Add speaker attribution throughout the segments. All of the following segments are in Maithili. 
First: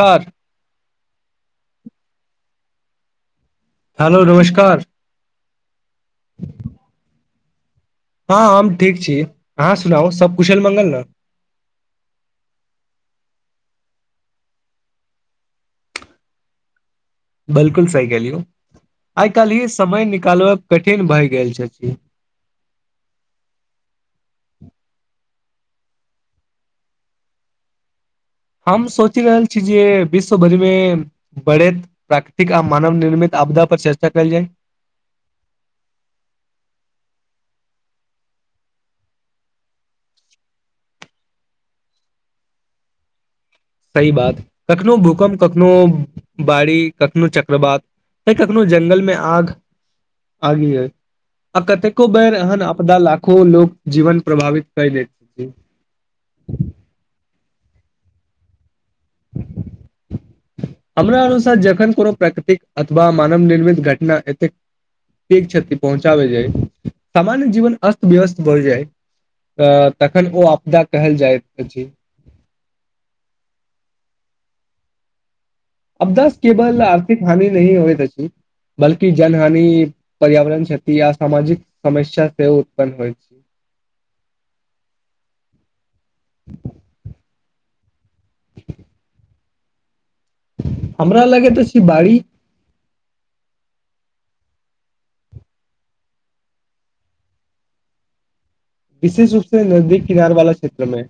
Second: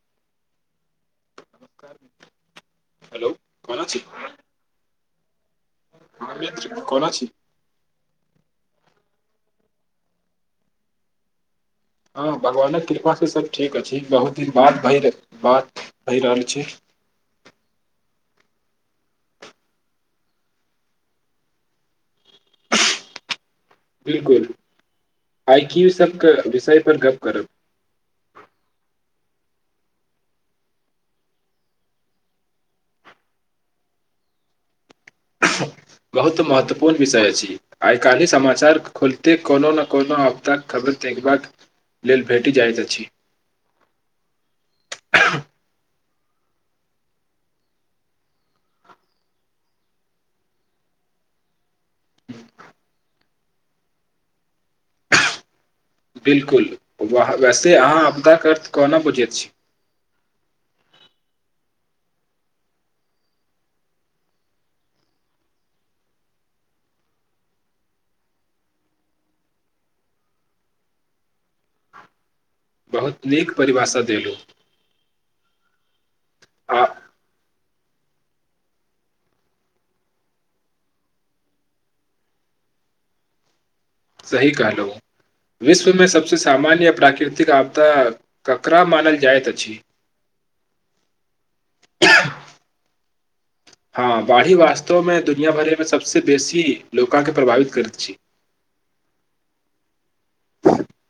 Speaker 1: कर
Speaker 2: हेलौ
Speaker 1: हेलो नमस्कार
Speaker 2: हँ मित्र कोना छी
Speaker 1: हँ हम ठीक छी अहाँ सुनाउ सभ कुशल मंगल ने
Speaker 2: हँ भगवानक कृपासँ सभ ठीक अछि बहुत दिन बाद भय बात भय रहल अछि
Speaker 1: बिलकुल सहि कहलियै आइ काल्हिये समय निकालबय कठिन भए गेल छथि
Speaker 2: [inaudible] बिलकुल आइ क्यू सबके विषय पर गप्प करब
Speaker 1: हम सोचि रहल छी जे विश्व भरिमे बढ़ैत प्राकृतिक आ मानव निर्मित आपदा पर चर्चा कयल जाए
Speaker 2: [inaudible] बहुत महत्वपूर्ण विषय अछि आइकाल्हि समाचार खोलिते कोनो नै कोनो आपदाक खबर देखबाक लेल भेटि जाइत अछि
Speaker 1: सही बात कखनो भूकम्प कखनो बाढि कखनो चक्रवात तऽ कखनो जंगलमे आगि आगि अए आ कतेको बेर एहन आपदा लाखो लोक जीवन प्रभावित कऽ लै छथिन
Speaker 2: बिलकुल वैसे अहाँ आपदाक अर्थ कोना बुझैत छी
Speaker 1: हमरा अनुसार जखन कोनो प्रकृतिक अथवा मानव निर्मित घटना एतेक एक क्षति पहुँचाबै जाय सामान्य जीवन अस्त व्यस्त भऽ जाय त तखन ओ आपदा कहल जायत अछि
Speaker 2: बहुत नीक परिभाषा देलु
Speaker 1: आपदा केबल आर्थिक हानि नही होइत अछि बल्कि जन हानि पर्यावरण क्षति अ सामाजिक समस्या से उत्पन्न होइ
Speaker 2: सही कहलऊ विश्व मे सबसे सामान्य प्राकृतिक आप दा ककरा मानल जायत अछी
Speaker 1: हमरा लगेत अछि बाढ़ी
Speaker 2: हँ बाढ़ी वास्तवमे दुनिया भरमे सबसे बेसी लोका के प्रभावित करैत छी
Speaker 1: विशेष रूप से नजदीक किनार वाला क्षेत्र मे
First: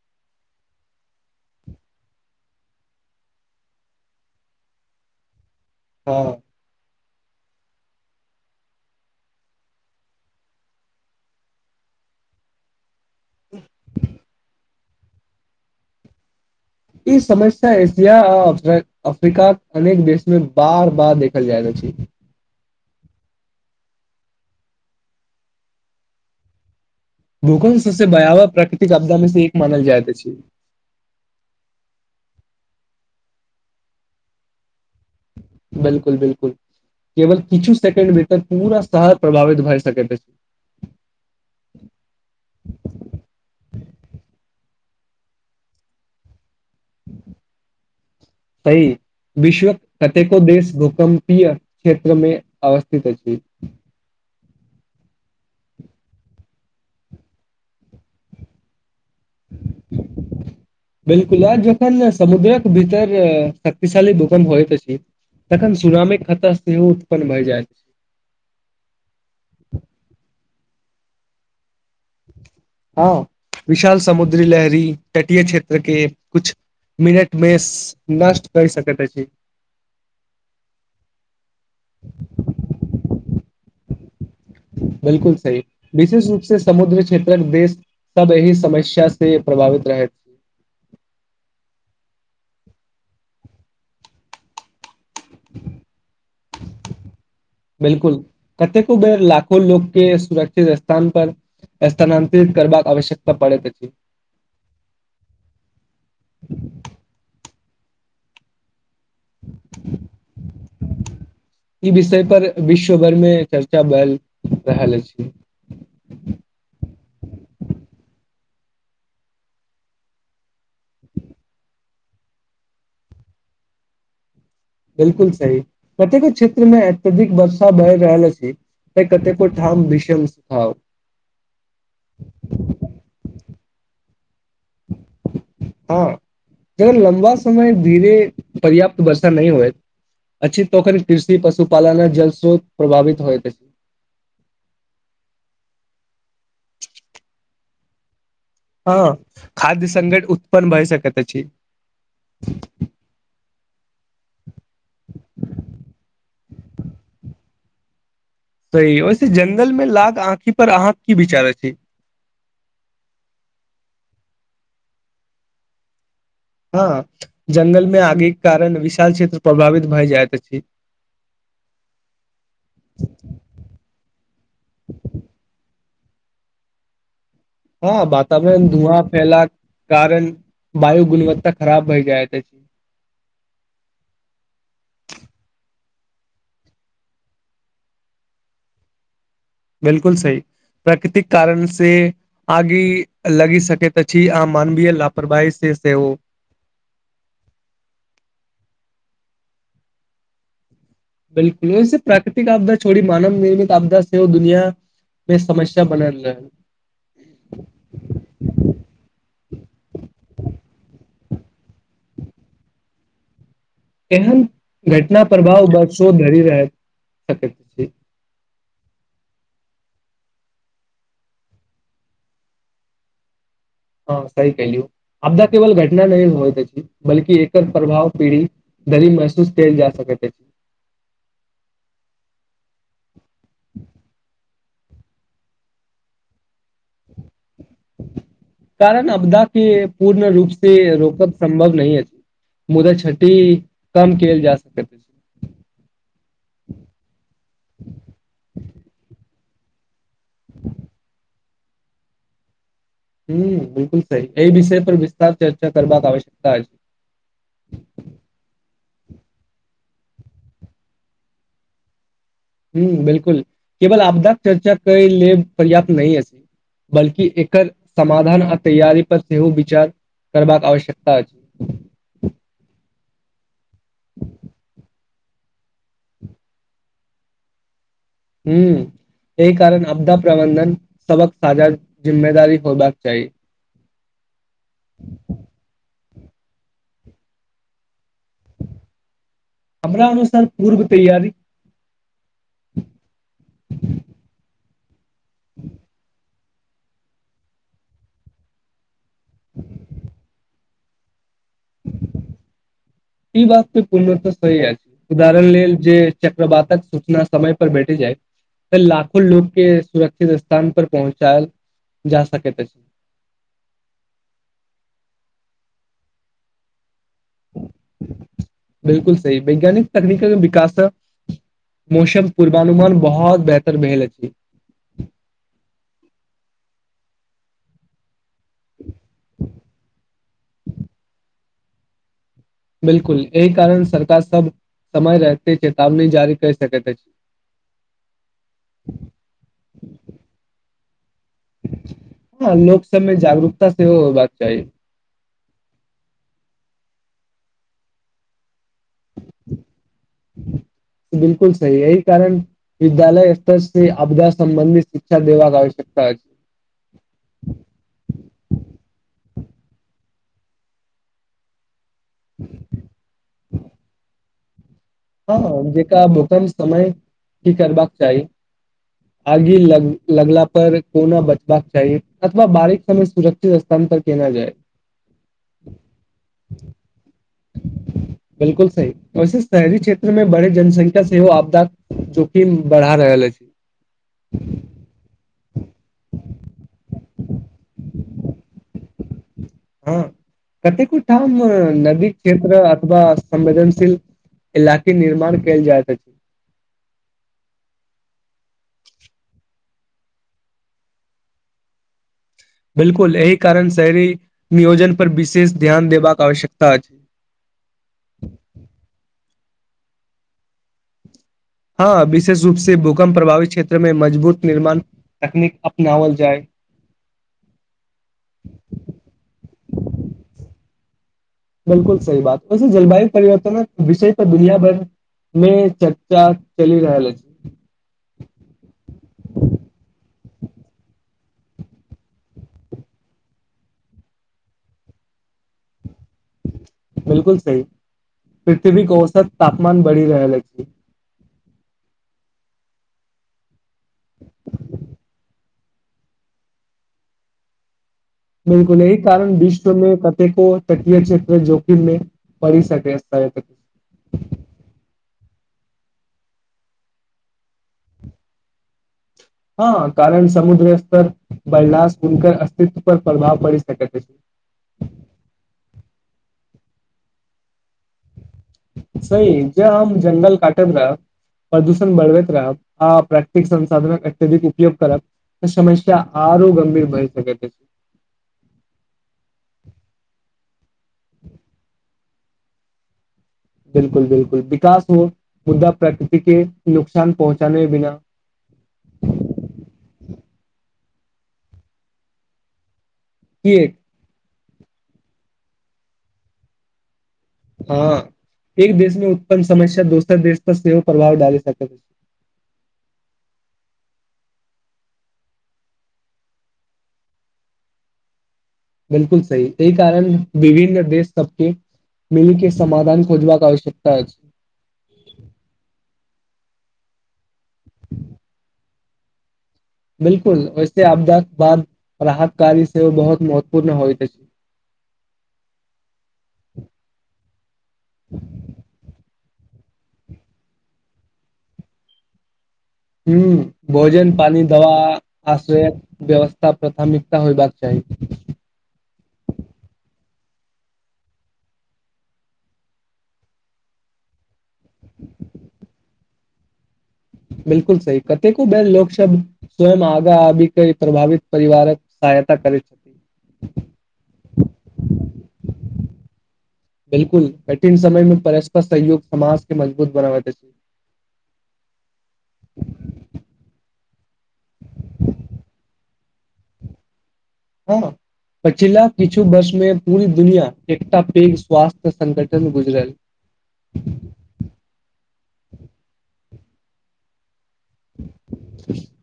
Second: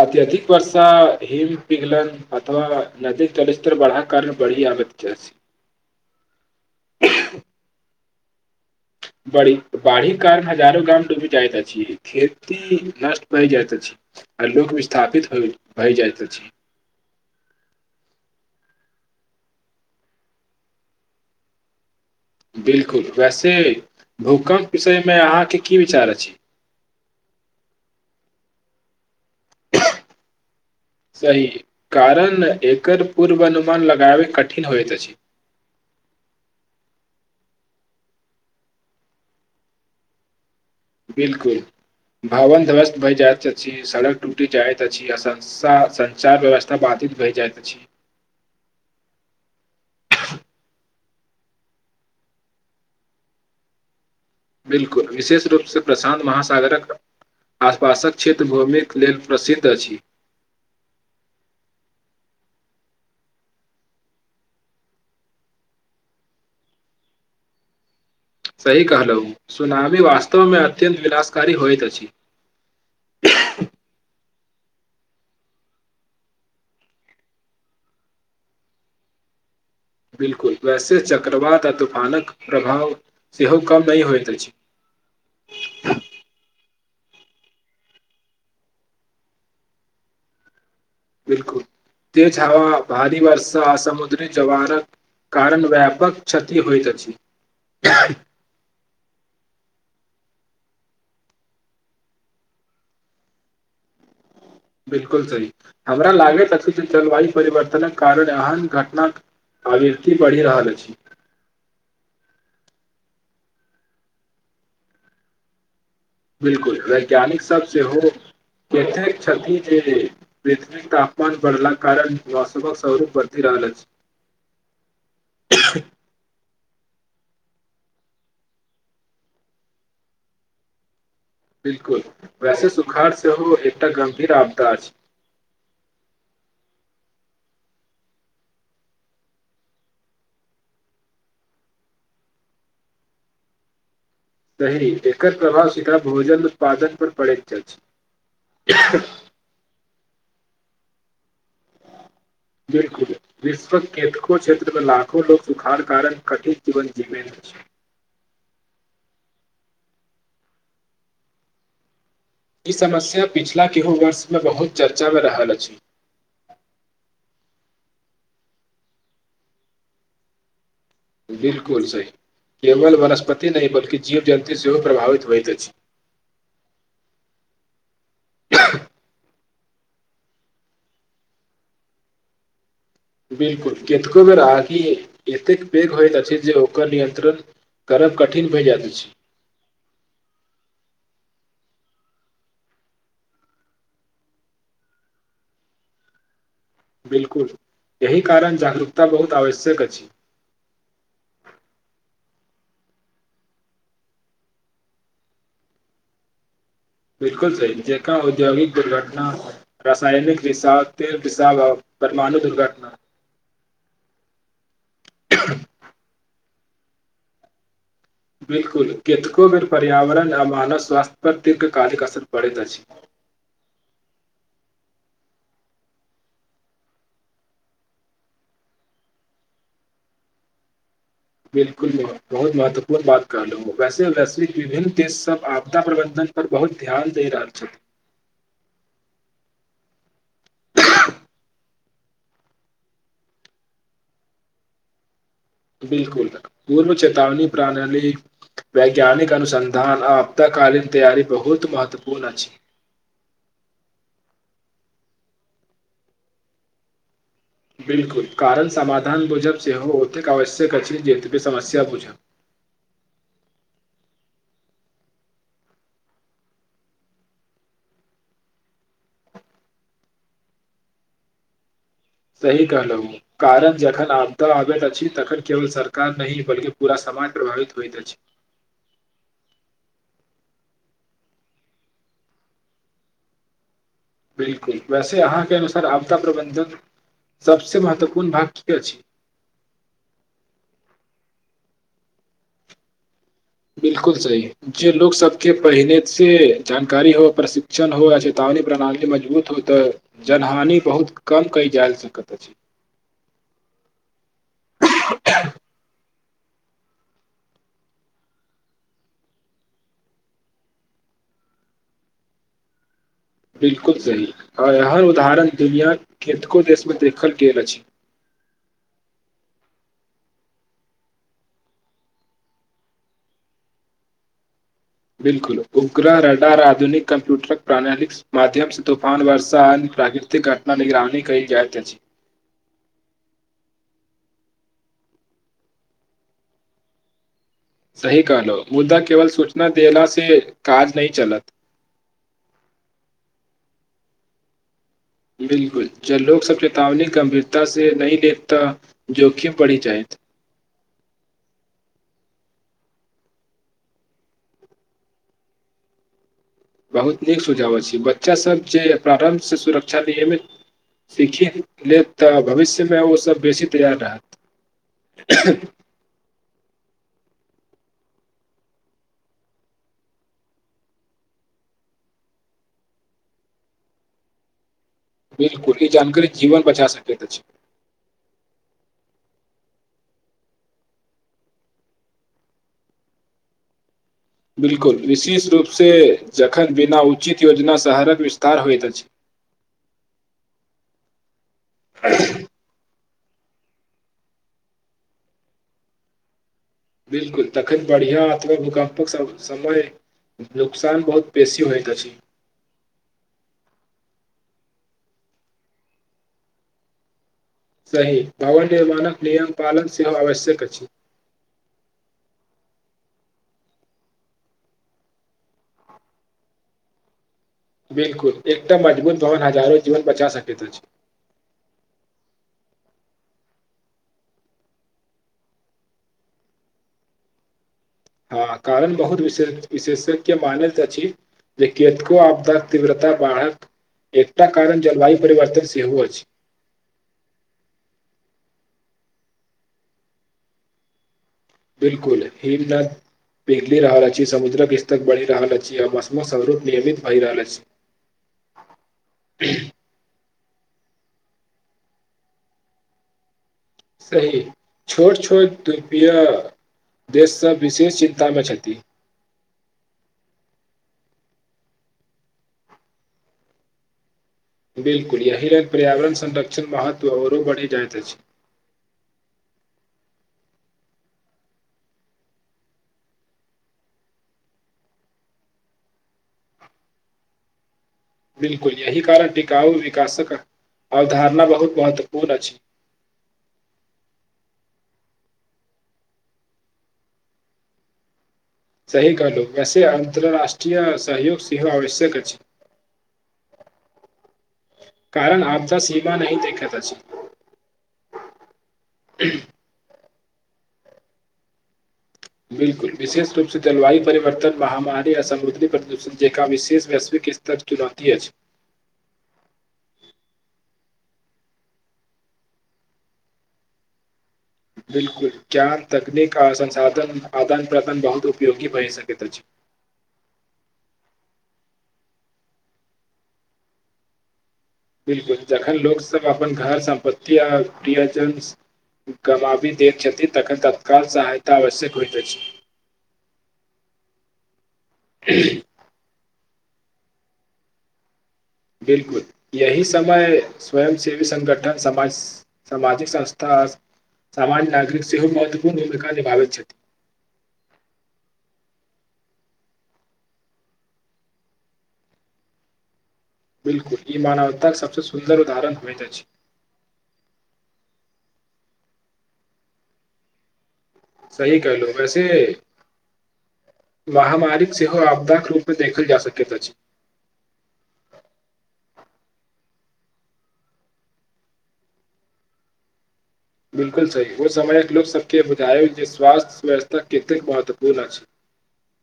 Speaker 2: अत्यधिक वर्षा हिम पिघलन अथवा नदी जलस्तर बढ़ा कारण बढ़ि साबित [unintelligible]
Speaker 1: हँ
Speaker 2: [inaudible] बरी बाढ़ी कारण हजारो गाम डूबी जाइत अछि खेती नष्ट भै जायत अछि आ लोक विस्थापित हो भए जाइत अछि
Speaker 1: ई समस्या एशिया आ अफ्रीका के अनेक देश मे बार बार देखल जाय रहल अछि
Speaker 2: बिल्कूल वैसे भूकम्प विषय मे अहाँ के की विचार अछि
Speaker 1: भूकंप सबसे भयावह प्राकृतिक आपदा मे से एक मानल जाइत अछि
Speaker 2: सही कारण एकर पूर्व अनुमान लगाबै कठिन होयत अछि
Speaker 1: बिल्कूल बिल्कूल केवल किछु सेकेंड भीतर पूरा शहर प्रभावित भै सकैत अछि
Speaker 2: बिल्कूल भवन ध्वस्त भए जायत अछि सड़क टूटी जायत अछि आ संसा संचार व्यवस्था बाधित भय जाइत अछि
Speaker 1: सही विश्व कतेको देश भूकम्प भूकम्पिय क्षेत्र मे अवस्थित अछि
Speaker 2: बिल्कुल विशेष रूप से प्रशांत महासागरक आसपासक क्षेत्र भूमि
Speaker 1: बिल्कूल आ जखन ने समुद्रक भीतर शक्तिशाली भुकंप होइत अछि तखन सुनामी के खतरा सेहो उत्पन्न भए जाइत
Speaker 2: सही कहलहु सुनामी वास्तव मे अत्यन्त विनाशकारी होयत अछि
Speaker 1: हो विशाल समुद्री लहरी तटीय क्षेत्र के कुछ मिनट मे नष्ट कर सकैत अछि
Speaker 2: बिल्कुल वैसे चक्रवात आ तूफानक प्रभाव सेहो कम नय होइत अछि
Speaker 1: बिल्कुल सही विशेष रूप से समुद्र क्षेत्रक देश सब एहिह समस्या से प्रभावित रहैत
Speaker 2: बिल्कुल तेज हवा भारी वर्षा समुद्री जवारक कारण व्यापक क्षति होइत अछि
Speaker 1: [unintelligible] लोकके सुरक्षित स्थान पर स्थानांतरित करबाक आवश्यकता परैत अछि
Speaker 2: बिलकुल सही हमरा लागैत अछि जे जलवायु परिवर्तन कारण एहन घटना आवृत्ति बढ़ि रहल अछि
Speaker 1: ई विषय पर विश्व भर मे चर्चा बल रहल अछि
Speaker 2: बिल्कूल वैज्ञानिक सब ससेहो केतेक क्षति जे पृथ्वी क तापमान बढ़ला कारण वास्तविक स्वरूप बढ़ती रह बल अछि
Speaker 1: बिल्कुल सही प्रतेक क्षेत्र मे मे अत्यधिक वर्षा भय रहल अछि त कतेको ठाम भीषन स्ताहु
Speaker 2: तऽ गधीराब [unintelligible]
Speaker 1: हँ जगर लम्बा समय धीरे पर्याप्त वर्षा नहि होएत अछि तखन कृषि पशुपालन आ जल स्रोत प्रभावित होइत अछि
Speaker 2: सही एकर प्रभाव सीधा भोजन उत्पादन पर पड़ैत अछि
Speaker 1: हँ खाद्यसंकट उत्पन्न भए सकत अछि
Speaker 2: बिलकुल विश्व केतको क्षेत्र मे लाखो लोग सुखाड़ कारण कठिन जीवन जीबे [inaudible]
Speaker 1: सही वैसे जंगल मे लाग आँखि पर अहाँक की विचार अछि
Speaker 2: ई समस्या पछिला केहू वर्षमे बहुत चर्चामे रहल अछि
Speaker 1: हँ जंगल मे आगे के कारण विशाल क्षेत्र प्रभावित भए जाइत अछि
Speaker 2: बिलकुल सही केवल वनस्पति नहि बल्कि जीव जन्ती सेहो प्रभावित होइत अछि [inaudible]
Speaker 1: हँ वातावरण धुआँ फैला कारण वायु गुणवत्ता खराब भइ जाइत
Speaker 2: बिलकुल केतेको बेर आगी एतेक पेघ होइत अछि जे ओकर नियन्त्रण करब कठिन भए जायइत अछि
Speaker 1: बिलकुल सही प्राकृतिक कारण से आगि लगि सकैत अछि आ मानवीय लापरवाही से से ओ
Speaker 2: बिल्कुल एहि कारण जागरूकता बहुत आवश्यक अछि
Speaker 1: बिलकुलेसँ प्राकृतिक आपदा छोड़ी मानव निर्मित आपदा सेहो ओ दुनिया बे समस्या बनल रह
Speaker 2: बिलकुल सही जेकां औद्योगिक दुर्घटना रसायनिक रिसाव तेल [unintelligible] परमाणु दुर्घटना
Speaker 1: एहन घटना प्रभाव बाद शो धरि रह सकय छी
Speaker 2: बिलकुल केतको बेर पर्यावरण आ मानव स्वास्थ्य पर दीर्घकालिक असर पड़ैत अछि [inaudible]
Speaker 1: हँ सही कयलियौ आपदा केवल घटना नहि होइ अछि बलकि एकर प्रभाव पीढ़ी दरी महसूस कल जा सकै कै
Speaker 2: [inaudible] बिल्कुल बहुत महत्वपूर्ण बात कहलहु वैसे वैसे विभिन्न देश सब आपदा प्रबंधन पर बहुत ध्यान दे रहल छथि
Speaker 1: कारण अपदा के पूर्ण रूप से रोकब सम्भव नहि अछि मुदा छटी कम कयल जा सकै
Speaker 2: बिलकुल पूर्व चेतावनी प्रणाली वैज्ञानिक अनुसन्धान आ आपदा कालीन तैयारी बहुत महत्वपूर्ण अछि
Speaker 1: हुं बिलकुल सही एहि विषय पर विस्तार चर्चा करबाक आवश्यकता अछि
Speaker 2: बिलकुल कारण समाधान बुझब सेहो औतेक आवश्यक अछि जेतबे समस्या बुझब
Speaker 1: ह बिलकुल केवल आपदाक चर्चा कय लेब पर्याप्त नहि अछि बल्कि एकर समाधान आ तैयारी पर सेहो विचार करबाक आवश्यकता अछि
Speaker 2: सही कहलहु कारण जखन आपदा आबैत अछि तखन केवल सरकार नहि बल्कि पूरा सम मय प्रभावित होइत छै
Speaker 1: हू एहि कारण आपदा प्रबन्धन सबक साझा जिम्मेदारी होबाक चाही
Speaker 2: बिलकुल वैसे अहाँके अनुसार आपदा प्रबंधन सबस महत्व
Speaker 1: हमरा अनुसार पूर्व तैयारी
Speaker 2: बिलकुल सही जे लोग सबके पहिने से जानकारी हो प्रशिक्षण हो आ चेतावनी प्रणाली मजबूत हो तऽ जनहानि बहुत कम कयल जा सकैत अछि
Speaker 1: ई बात तऽ पूर्णतः सही अछि उदाहरण लेल जे चक्रवातक सूचना समय पर बैटि जायत त लाखो लो के सुरक्षित स्थान पर पहुँचायल जा सकैत अछि
Speaker 2: बिलकुल सही आ हर उदाहरण दुनिया केतको देश देखल केल अछि
Speaker 1: बिल्कुल वैज्ञानिक तकनीकक विकास स मौसम पूर्वानुमान बहुत बेहतर भेल अछि
Speaker 2: बिल्कल उग्रा रडा आधुनिक कम्प्यूटरक प्रणाली माध्यम से तूफान वर्षा आ प्राकृतिक घटना निगरानी कइल जाईय अछी
Speaker 1: बिलकुल एहि कारण सरकार सब समय रहते चतावनी जारी कैर सकैत अछि
Speaker 2: सही कहलो मुद्दा केवल सूचना देना से काज नहि चलत
Speaker 1: लोक सबमे जागरूकता सेहो होयबाक चाही
Speaker 2: बिलकुल ज लोग सबके चेतावनी गंभीरता से नहि देखता जोखिम पढ़ी जाइत
Speaker 1: बिल्कुल सही एहि कारण विद्यालय स्तर आपदा सम्बन्धीत शिक्षा देबाक आवश्यकता अछि
Speaker 2: बहुत नीक सुझाव छै बच्चासभ जे प्रारम्भसँ सुरक्षा नियमित सीखि लेत तऽ भविष्य मे ओसभ बेसी तैयार रहत
Speaker 1: हँ जेकरा भूकम्प समय करबाक चाही आगे ल लगला पर कोना बचबाक चाही अथवा बारश समय सुरक्षित स्थान पर केना जाए [inaudible]
Speaker 2: बिलकुल ई जानकारी जीवन बचा सकैत अछी
Speaker 1: बिलकुल सही वैसे शहरी क्षेत्रमें बड़े जनसंख्या सेहो आपदा जोखिम बढहा रहल अछि
Speaker 2: बिलकुल विशेष रूपसँ जखन बिना उचित योजना शहरक विस्तार होइत अछि
Speaker 1: हँ कतेको ठाम नदीक क्षेत्र अथवा संवेदनशील इलाक निर्माण कैल जाइत अछि
Speaker 2: बिलकुल तखन बढ़िआ अथवा भूकम्पक सब समय नुकसान बहुत बेशी होइत अछि
Speaker 1: बिलकुल एहि कारण शहरी नियोजन पर विशेष ध्यान देबाक आवश्यकता अछि
Speaker 2: सही भवन निर्माणक नियम पालक सेहो आवश्यक अछि
Speaker 1: हँ विशेष रूप से भूकम्प प्रभावित क्षेत्र मे मजबूत निर्माण तकनीक अपनाओल जाय
Speaker 2: बिलकुल एकटा मजबूत भवन हजारो जीवन बचा सकैत अछि
Speaker 1: बिलकुल सही बात वैसे जलवायु परिवर्तनक विषय पर दुनिया भर मे चर्चा चलि रहलै
Speaker 2: हँ कारण बहुत विशेष विशेषक्य मानैत अछि जे कतको आबदाक तीव्रता बढ़क एकटा कारण जलवायु परिवर्तन सेहो अछि
Speaker 1: बिलकुल सहि पृथ्वी क औसत तापमान बढ़ि रहल अछि
Speaker 2: बिलकुल हर द पिघलि रहल अछि समुद्रक इस्तक बढ़ि रहल अछि मौसमो स्वरूप नियमित भैई रहल अछि
Speaker 1: बिलकुल एहि कारण विश्वमे को तटियै क्षेत्र जोखिम मे परि सकैत अछि
Speaker 2: सही छोट छोट दुपिया देशसँ विशेष चिन्तामे छथि
Speaker 1: हँ कारण समुद्र स्तर बरलाह हुनक अस्तित्व पर प्रभाव पड़ि सकैत अछि
Speaker 2: बिलकुल अयहरन पर्यावरण संरक्षण महत्व औरो बढि जाइत अछि
Speaker 1: सह ज जङ्ंगल काटल जा प्रदूषण बढ़बैत रहब आ प्राकृतिक संसाधन अत्यधिक उपयोग करब समस्या आ आउरो गंभीर भइ सकते ऐछ
Speaker 2: बिल्कुल यही कारण टिकाउ विकासक अवधारणा बहुत महत्वपूर्ण अछि
Speaker 1: बिलकुल बिलकुल विकास हो मुद्दा प्रकृति के नुकसान पहुँचाने बिना
Speaker 2: सही कहलाऊं बेस अन्तरराष्ट्रीय सहयोग सेहोह आवश्यक अछि
Speaker 1: कि
Speaker 2: कारण आपदा सीमा नहि देखैत अछि
Speaker 1: हँ एक देश मे उत्पन्न समस्या दोसर देश पर सेहो प्रभाव डाली सकै
Speaker 2: बिलकुल विशेष रूपसँ जलवायु परिवर्तन महामारी आ समुद्री प्रदूषण जेकरा विशेष वैश्विक किस्तर चुनौती अछि
Speaker 1: बिलकुल सही एहि कारण विभिन्न देश सबके मिल के समधान खोजबाक आवश्यकता अछि
Speaker 2: बिलकुल ज्ञान तकनीक का संसाधन आदान प्रदान बहुत उपयोगी भए सकैत अछि
Speaker 1: बिलकुल वैसे आपदा बाद राहतकारी सेहो बहुत महत्वपूर्ण होईत अछि
Speaker 2: बिलकुल जखन लोकसभ अपन घर कमाबी देन छथिन तखन तत्काल सहायता आवश्यक होइत अछि
Speaker 1: ह भोजन पानि दवा आस व्यवस्था प्राथमिकता होयबाक चाही
Speaker 2: बिलकुल यही समय स्वयंसेवी संगगठन सामाजिक संस्था सामान्य नागरिक सेहो महत्वपूर्ण भूमिका निभाबैत छथि
Speaker 1: बिलकुल सही कतेको बेर लोक सब स्वयं आगाँ आबि के प्रभावित परिवारक सहायता करै छै
Speaker 2: बिलकुल ई मानवताके सबसे सुन्दर उदाहरण होइत अछि
Speaker 1: बिलकुल कठिन समय मे परस्पर सहयोग समाज के मजबूत बनाबति अछि
Speaker 2: सही कहलो वैसे महामारिक सेहो आपदाक रूपमे देखल जा सकैत अछि
Speaker 1: ह पछिला किछु वर्ष मे पूरी दुनिया एकटा पैघ स्वास्थ्य संगठन गुजरल
Speaker 2: के विधायक जे स्वासथ्य व्यवस्था कतेक बहुत्व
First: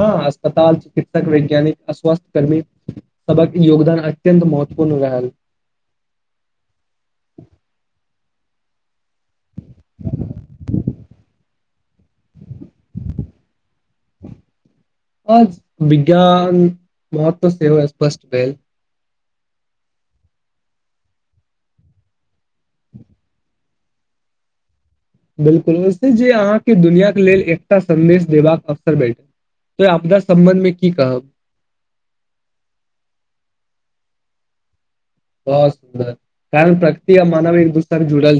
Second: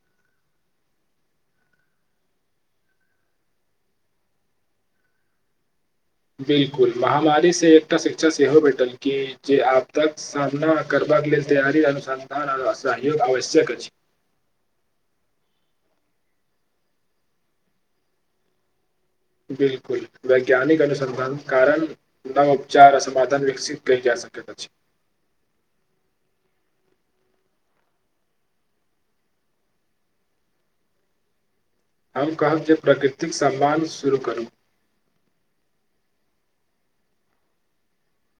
Speaker 1: हँ अस्पताल च वैज्ञानिक अस्वास्थ्य कर्मी सबक योगदान अत्यन्त महत्वपूर्ण रहल
Speaker 2: बिलकुल महामारी से एकटा शिक्षा से सेहो भेटल की जे आपदाक सामना करबाक लेल तैयारी अनुसार संन्धान आ सहयोग आवश्यक अछि
Speaker 1: आज विज्ञान महत्व सेहो स्पष्ट भेल
Speaker 2: बिलकुल वैज्ञानिक अनुसन्धान कारण नवोपचार असाधान विकसित कयल जा सकैत अछि
Speaker 1: बिलकुल ओ जे अहाँके दुनिआके लेल एकटा सन्देश देबाक अवसर भेटल तो आपदा सम्बन्धमे की कहब
Speaker 2: हम कहब जे प्रकृतिक सम्मान शुरू करू
Speaker 1: बहुत सुन्दर कारण प्रकृति आ मानव एक दूसर जुड़ल